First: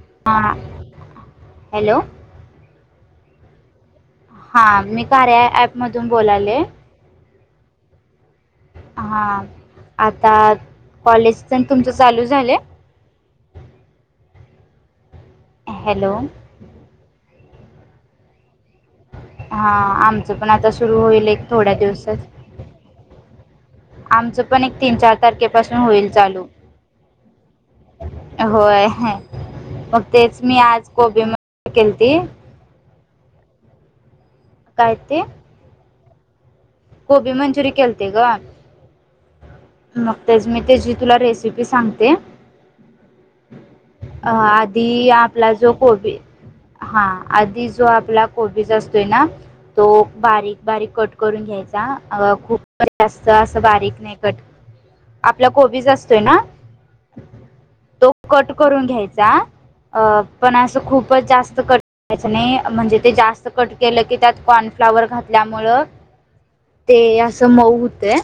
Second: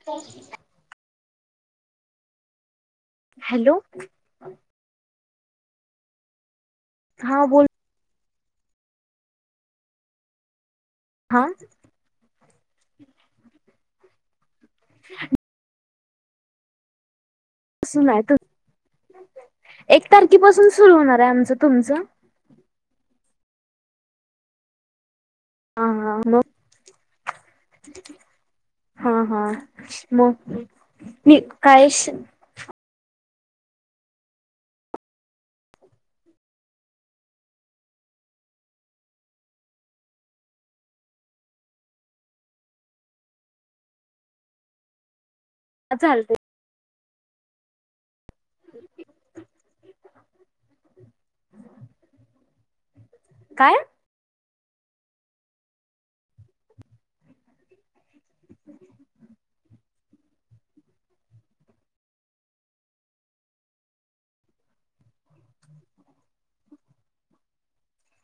थकू हां hello hello हा मी कार्या ऍप मधून बोलाले हा बोल हा आता कॉलेज हा पण तुमच चालू झालं ह हॅलो सुना य हां एक आमचं पण तारखेपासून आता सुरू होणार होईल आहे एक आमचं थोड्या तुमचं दिवसात आमचं पण एक तीन चार तारखेपासून होईल चालू क होय हा मग हा तेच मी मग आज कोबी म मंचुरी कायश केलती कायते गोबी मंचुरी केलती ग का मग तेच मी तेझी तुला रेसिपी सांगते अ आधी आपला जो कोबी चालते आधी जो आपलाकोबी कोबीच असतोय ना तो बारीक बारीक कट करून घ्यायचा खूप जास्त असं काय बारीक नाही कट आपला कोबीज असतोय ना तो कट करून घ्यायचा अ पण असं खूपच जास्त कट करायच नाही म्ह णजे ते जास्त कट केलं की त्यात कॉन फ्लावर घातल्यामुळं ते असं मऊ हुतंय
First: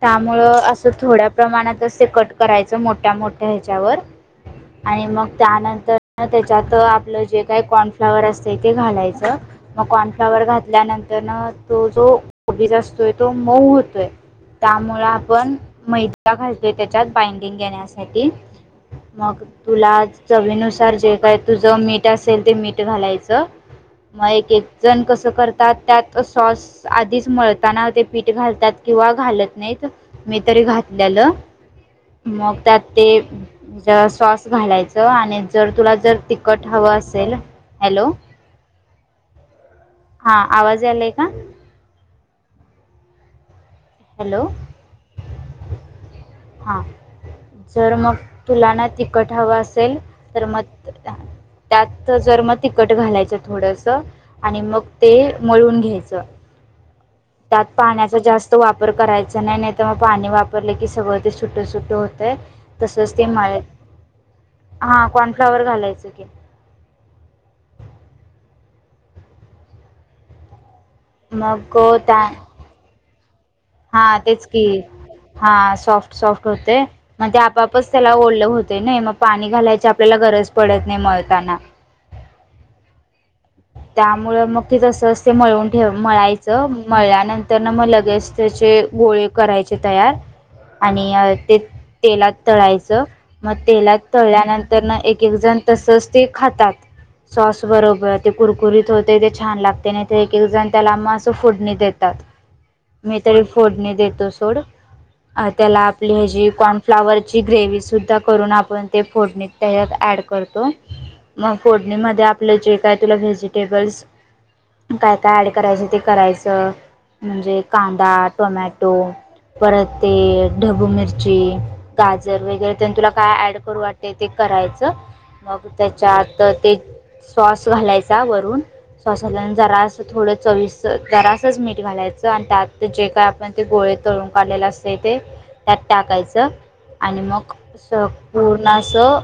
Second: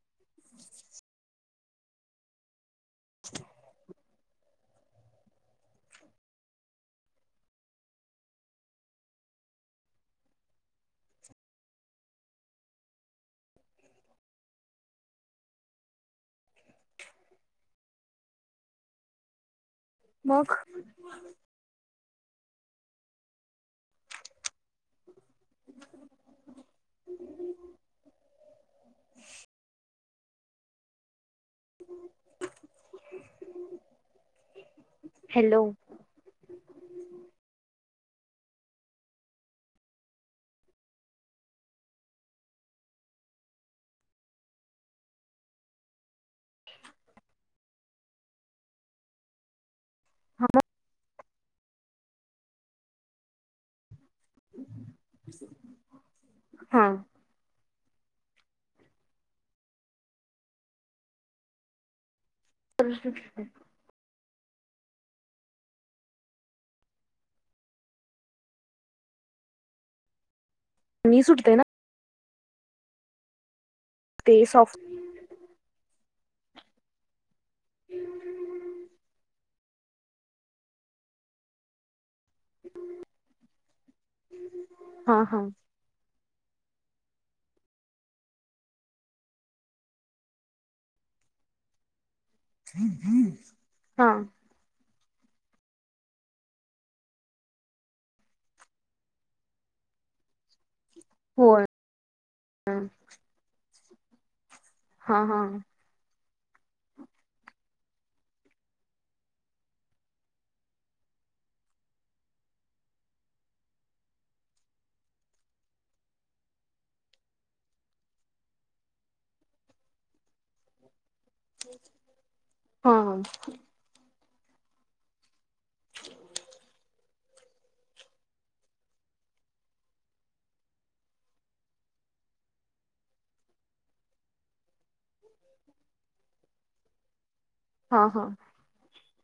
त्यामुळं असं थोड्या प्रमाणातचे कट करायचं मोठ्या मोठ्या ह्याच्यावर [inaudible] आणि मग त्यानंतर त्याच्यात आपलं जे काय कॉर्नफ्लाॉवर असतं ते घालायचं कॉर्नफ्लाॉवर घातल्यानंतर तो जो को बीज असतोय तो मऊ होतोय त्यामुळे आपण मैदा घालतो य त्याच्यात बाइंडिंग घेण्यासाठी मग तुला मग चवीनुसार जे काय तुझ मी असेल ते मीठ घालायचं मग एक एक जण कस करतात त्यात सॉस आधीच मळताना ते पीठ घालतात किंवा घालत नाहीत मी तरी घातलेलं. मग त्यात ते सॉस घालायचं आणि हॅलो जर तुला जर तिखट हवं असेल? हॅलो. हा आवाज यालय का? हॅलो. हा जर मग तुलाना ती खट हवं अस तर मग त्यात जर मग तिखट घालायचं थोडस. आणि मग ते मळून घ्यायचं. हा त्यात पाण्याचा जास्त वापर करायचा नाही, नाही तर मग पाणी वापरलं की सगळं ते सुटं सुटं होतंय. तसंच ते मळा य हा कॉर्नफ्लॉवर घालायच की. मी सुटते ना मग ग त्या हा ते तेच की सॉफ्ट हा सॉफ्ट सॉफ्ट होते. मण ते आपापच त्याला ओलं होतय ना मग पाणी घालायची आपल्याला गरज पडत नाही मळताना. हम्. त्यामुळेळ मग की तसच ते हा मळवून ठेव मळायचं मळल्यानंतर ना मग लगेच त्याचे गोळे करायचे तयार. आणि ते तेलात तळायचं मग तेलात हा तळल्यानंतर ना एक एक जण तसच ते खातात सॉस बरोबर. ते कुरकुरीत होते ते छान लागते नाही, तर एक एक जण त्याला आ म असं होय फोडणी देतात मी तरी फोडणी देतो सोड. हा हा अ त्याला आपली कॉर्नफ्लावर ची ग्रेव सुद्धा करून आपण ते फोडणी त्याच्यात ऍड करतो. मग फोडणीमध्येध्ये आपले जे काय तुला व्हेजिटेबल्स काय काय ऍड करायच ते करायचं. म्हणजे कांदा, टमॅटो परते ढबू मिरच गाजर वगैरे हा तुला काय ऍड करू वाट ते ते करायचं मग त्याच्या आत ते स्वास घालायचा वरून सोसाला जरास थोडं चवीस जरासच मीठ घालायचं आणि त्यात तर जे काय आपण ते गोळे तळून काढलेलं असते ते त्यात टाकायचं आणि मग हा हा पूर्ण असं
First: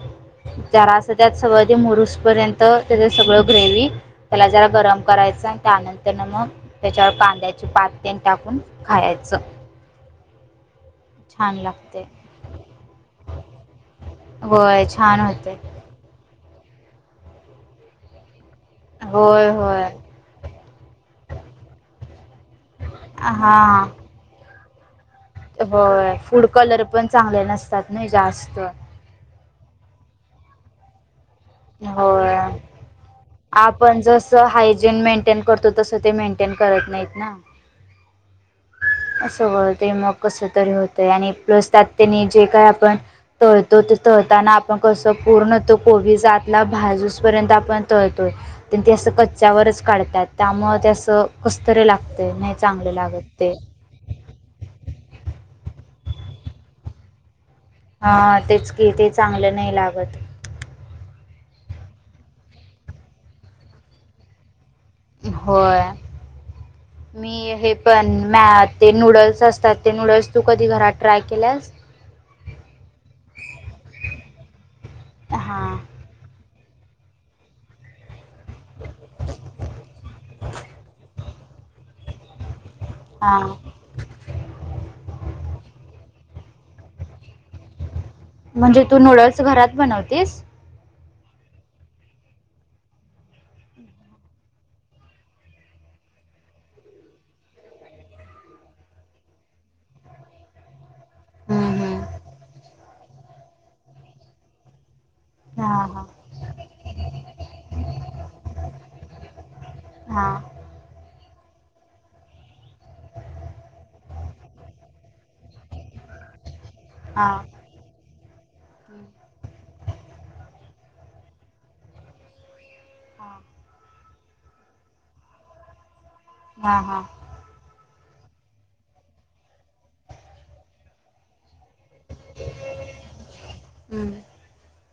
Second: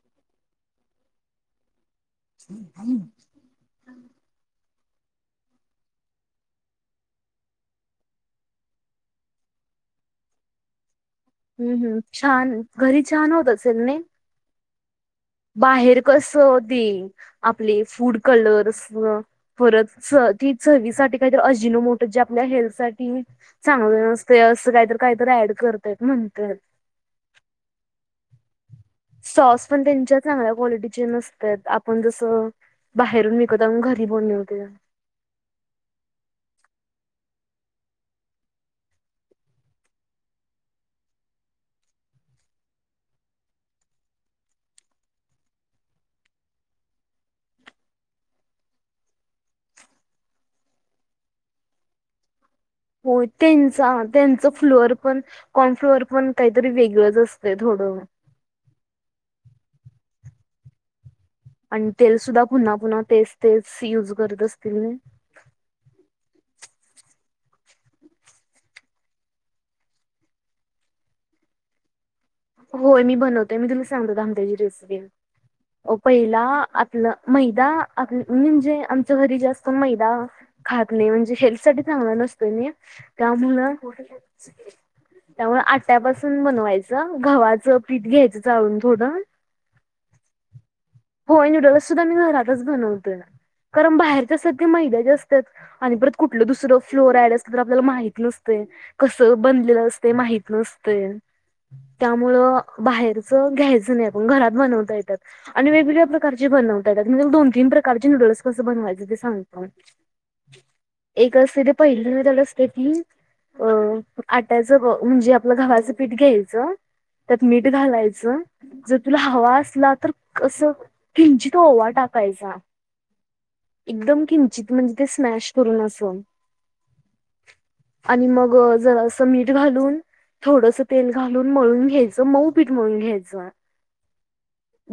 जरा असं त्यात सवाधी मुरूस पर्यंत त्या ग्रेव्ही त्याला ज गरम करायच त्यानंतर मग त्याच्यावर कांद्याची पात टाकून खायचं. छान हम्म हम् लागते छान घरी छान होत असेल नहीं? होय छान होते बाहेर कस देई आपले फूड कलर होय पर होय ती चवी साठी काहीत अजिनो मोठ जे आपल्या हेल्थसाठी हां चांगले नसते असं. काहीतरी काहीतरी ऍड करतायत होय फूड म्हणतात. कलर पण चांगले नसतात ना जास्त. स्टॉस पण त्यांच्या चांगल्या क्वालिटीचे नसत आपण जस होय बाहेरून व आपण जसं हायजीन मेंटेन करतो तसं ते मेंटेन करत नाहीत ना. अस बळतय मग कस तरी होतय आणि प्लस त्यात्याने जे काय आपण तळतो ते तळताना आपण कस पूर्ण तो कोबी जातला भाजूस पर्यंत आपण तळतो. ते अस कच्च्यावरच काढतात त्यामुळे ते अस कसतरी लागतं नाही. चांगलं लागत हो ते त्यांचा त्यांच फ्लोअर पण कॉन फ्लोअर पण काहीतरी वेगळंच असत. हा तेच कि ते चांगलं नाही लागत. आणि तेल सुद्धा पुन्हा पुन्हा तेच तेच युज करत असतील होय. ह मी हे पण मॅ ते नूडल्स असतात ते नूडल्स तू कधी घरात ट्राय केल्यास. होय मी बनवते मी तुला सांगते थांब हां पहिला आप मैदा आप [unintelligible] म्हणजे आमच्या घरी जास्त मैदा खात नाही म्हणजे शेल्थ साठी चांगला नसतोय म का हां मुलं त्यामुळे आट्यापासून बनवायचं. गव्हाचं पीठ घ्यायचं चालून म्हणजे तू थोडं. नूडल्स घरात बनवतेस होय नूडल्स सुद्धा मी घरातच बनवतोय. कारण बाहेरच्या सगळं मैंदयच असतात आणि परत कुठलं दुसरं फ्लोराईड असलं तर आपल्याला माहित नसतं. कस बनलेलं असत माहित नसते. हां त्यामुळं बाहेरच घ्यायचं नाही आपण घरात बनवता येतात. आणि हां हां वेगवेगळ्या प्रकारचे बनवता त्या म दोन तीन प्रकारचे नूडल्स कसं बनवायचं ते सांगतो. हा एक असते ते पहिलं त्याल असते ती [unintelligible] अ आट्याचं म्हणजे आपलं घव्हाचं पीठ घ्यायचं हा त्यात मीठ घालायचं. जर तुला हवा असला तर कस किंचित ओवा टाकायचा. हा एकदम किंचित म्हणजे ते स्मॅश करून अस. हा हा आणि मग जरा असं मीठ घालून थोडस तेल घालून. मळून घ्यायचं मऊ पीठ मळून घ्यायचं. हम्म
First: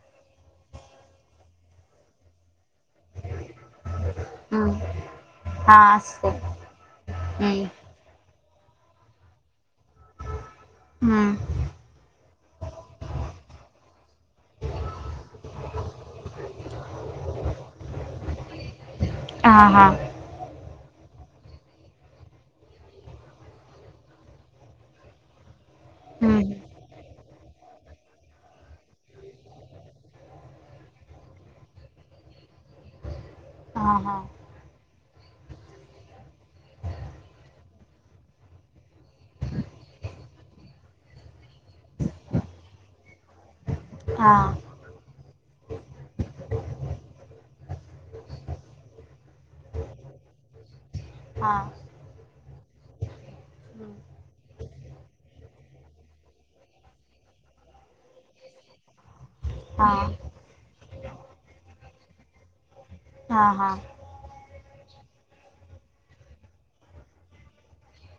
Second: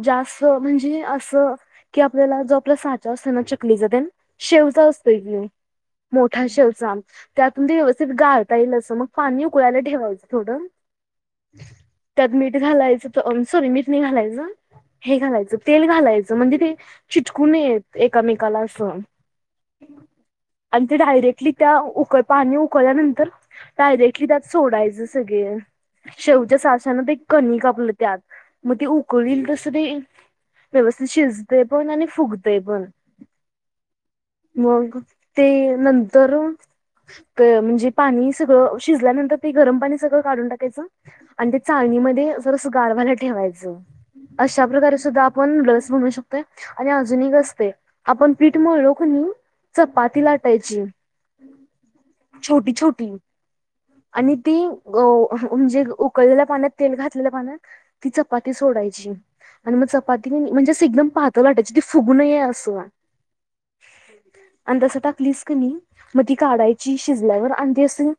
जास्त म्हणजे असं की आपल्याला ज आपला साचा असतो ना चकलीचा तेन हम्म शेवचा असतोय्. हा असते मोठा शेवच त्यातून हम्म ते व्यवस्थित गाठ ईल अस मग पाणी उकळायला ठेवायचं थोडं. हम्म त्यात मीठ घालायचं सॉरी मीठ नाही घालायचं. हे घालायचं तेल घालायचं म्हणजे ते चिटकूनेत एकामेकाला असं. हां हां आणि ते डायरेक्टली त्या उक पाणी उकळल्यानंतर डायरेक्टली त्यात सोडायचं सगळे. हम्म शेवच्या सासांना ते कणी कापलं त्यात मग ते उकळील तस ते व्यवस्थित शिजते पण आणि फुगते पण हा हा मग ते नंतर म्हणजे पाणी सगळं शिजल्यानंतर ते गरम पाणी सगळं काढून टाक आणि ते चाळणीमध्ये जरस गारव्ययला ठेवायचं. हा अशा प्रकारे सुद्धा आपण लस म्हनू शकतोय आणि अजून असते आपण पिठ म्हलोकणी. चपाती लाटायची. हा छोटी छोटी आणि ती अ म्हणजे उकळलेल्या पाण्यात तेल घातलेल्या पाण्यात ती चपाती सोडायची. आणि मग हा चपाती म्हणजेच एकदम पातळ लाटायची ती फुगूूनये असं. हा अता [unintelligible] टाकलीस क म मग ती काढायची शिजल्यावर आणि तेी असं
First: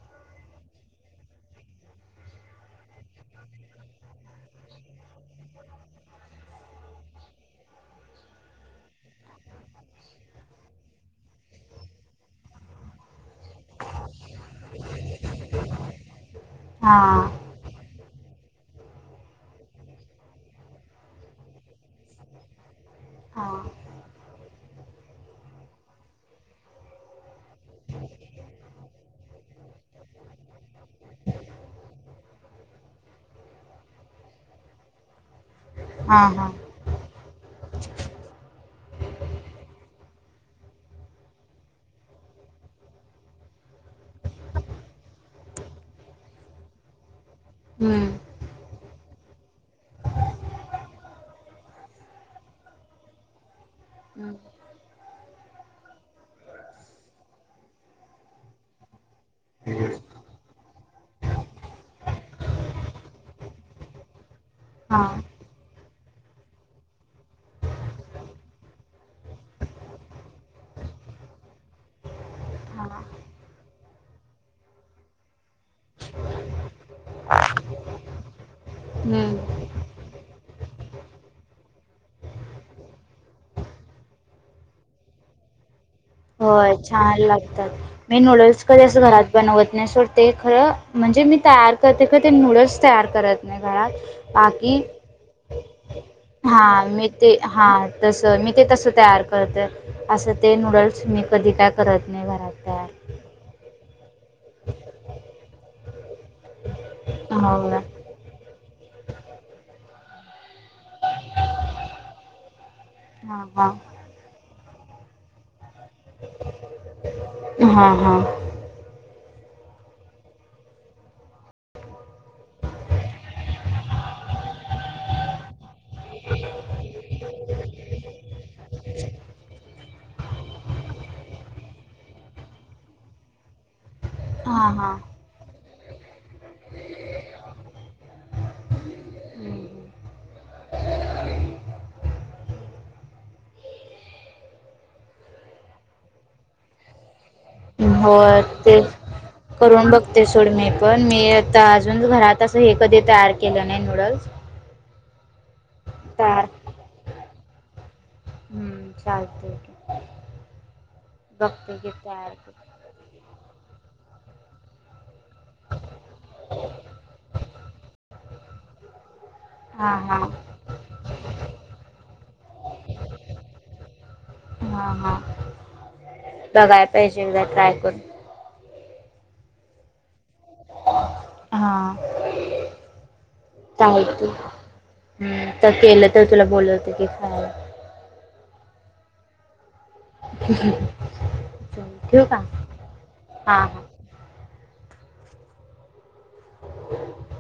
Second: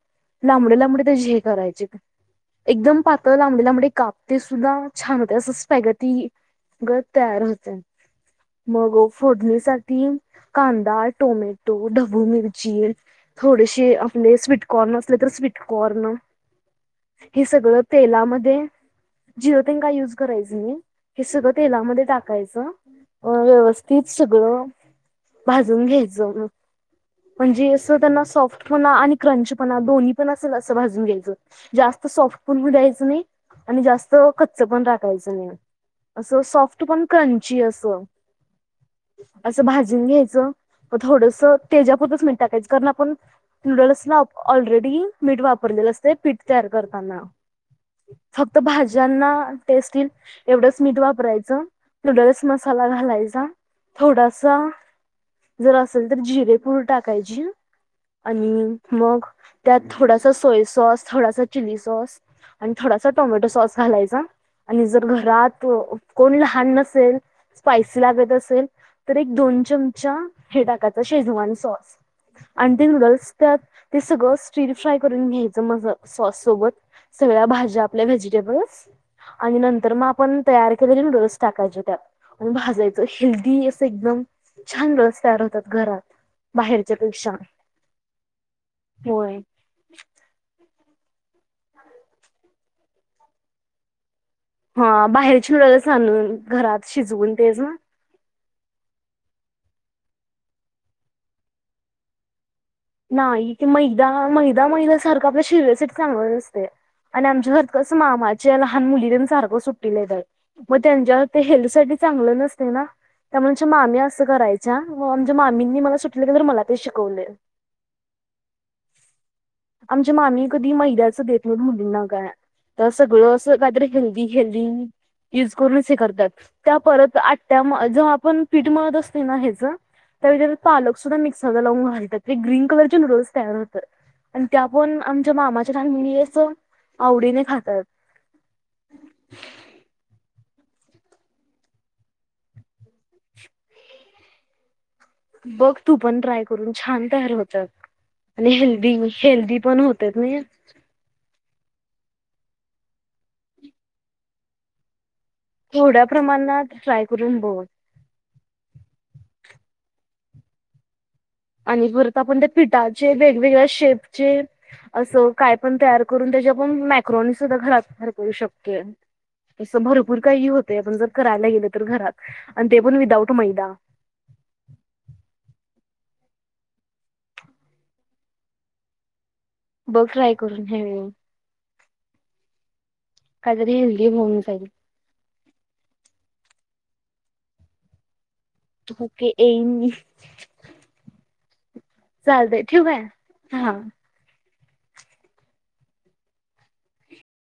लांबडे लांबडे त्या हे करायचे. एकदम पातळ लांबडे लांबडे काप म्हणजे काप ते सुद्धा छान होते असं स्पॅगती गत तयार होते मग फोडणीसाठी कांदा, टोमॅटो, ढबू मिरची थोडेसे आपले स्वीटकॉर्न असले तर स्वीटकॉर्न हा हा हे सगळं तेलामध्ये जिर तेन का यूज करायचं मी हे सगळं तेलामध्ये टाकायचं. अ हा व्यवस्थित सगळं भाजून घ्यायचं म म्हणजे असं त्यांना सॉफ्ट पणा आणि क्रंचपणा दोन्ही पण असेल असं भाजून घ्यायचं. जास्त सॉफ्ट पण [unintelligible] नाही आणि जास्त कच्च पण राखायचं नाही. हा असं हा सॉफ्ट पण क्रंची अस असं भाजून घ्यायचं मग थोडस तेजपुरच मिणत काही कारण आपण न्यूडल्स ना ऑलरेडी मीठ वापर पीठ तर करताना हम्म फक्त भाज्यांना टेस्ट एवढच मीठ वापरायचं न्यूडल्स मसाला घालायचा थोडासा जर असेल तर जिरेपूर टाकायची आणि मग त्यात थोडासा सोय सॉस थोडासा चिली सॉस आणि थोडासा टोमॅटो सॉस घालायचा आणि हा जर घरात कोण लहान नसेल स्पायसी लागत असेल तर एक दोन चमचा हे टाकाचा शेजवान सॉस आणि हा ते लुगल्स त्यात ते सगळं स्टीरफ्राय करून घ्यायचं माझ सॉस सोबत सगळ्या भाज्या आपल्या व्हेजिटेबल् आणि हम्म नंतर मग आपण तयार के नूडल्स टाकायच त्या भाजायचं हेल्दी असं एकदम छान रस्त्यावर होतात घरात होय बाहेरच्या छान पेक्षा लागतात मी नूडल्स कधी असं घरात होय बनवत नाही सोड ते खरं म्हणजे मी तयार करते का ते नूडल्स तयार करत नाही घरात बाकी हा बाहेरची नूडल्स आणून हा घरात मी शिजवून ते तेच हा ना तस मी ते तसं तयार करतं असं ते नूडल्स मी कधी काय करत नाही घरात तयार नाही ते मैदा मैदा मैदा सारखं आपल्या शि्यासाठी सांगत असते आणि आमच्या घर हो का? कसं मामाचे लहान मुली दे सारखं सुटलेेत मग त्यांच्या ते हेल्थ साठी चांगलं नसते ना हा हा त्यामुळे हा मामी असं करायच अच् आमच्या मामींनी मला सुटले की तर मला ते शिकवले हां आमच्या मामी कधी मैद्याच देत म्ह मुली न कर तर सगळं असं काहीतरी हेल्दी हेल्दी यज करून करतात त्या परत आ्या ज आपण पीठ मळत असते ना हच त्या वर पालक सुद्धा मिक्सरला लाव घलतात ते ग्रीन कलरचे नूडल्स तयार होतात आणि त्या हा हा पण आमच्या मामा आवडीने खातात ह आणि बघ तू पण ट्राय करून छान तयार होत हो ते पण करून होतात बघते नाही. सोड म पण मी अजून घरात असं हे कधी तयार केलं नाही नूडल्स थोड्या तयार प्रमाणात ट्राय करून बोल हम्म चालते ओके आणि पररत आपण त्या पिठाचे वेगवेगळ्या शेपचे असं काय पण तयार करून त्याच्या आपण मॅक्रोनी सुद्धा घरात तयार करू शकते तं हा भरपूर हा काही होते आपण जर करायला गेलं तर घरात आणि ते पण विदाऊट मैदा ह हा हा बघाय पाहिजे एकदा ट्राय करून बघ ट्राय करून ह्यावी हम् तर केलं तर तुला बोल होते की खायला ठीके ऐईन मी. ठेवू का चालतय ठेवय हां हा हां ह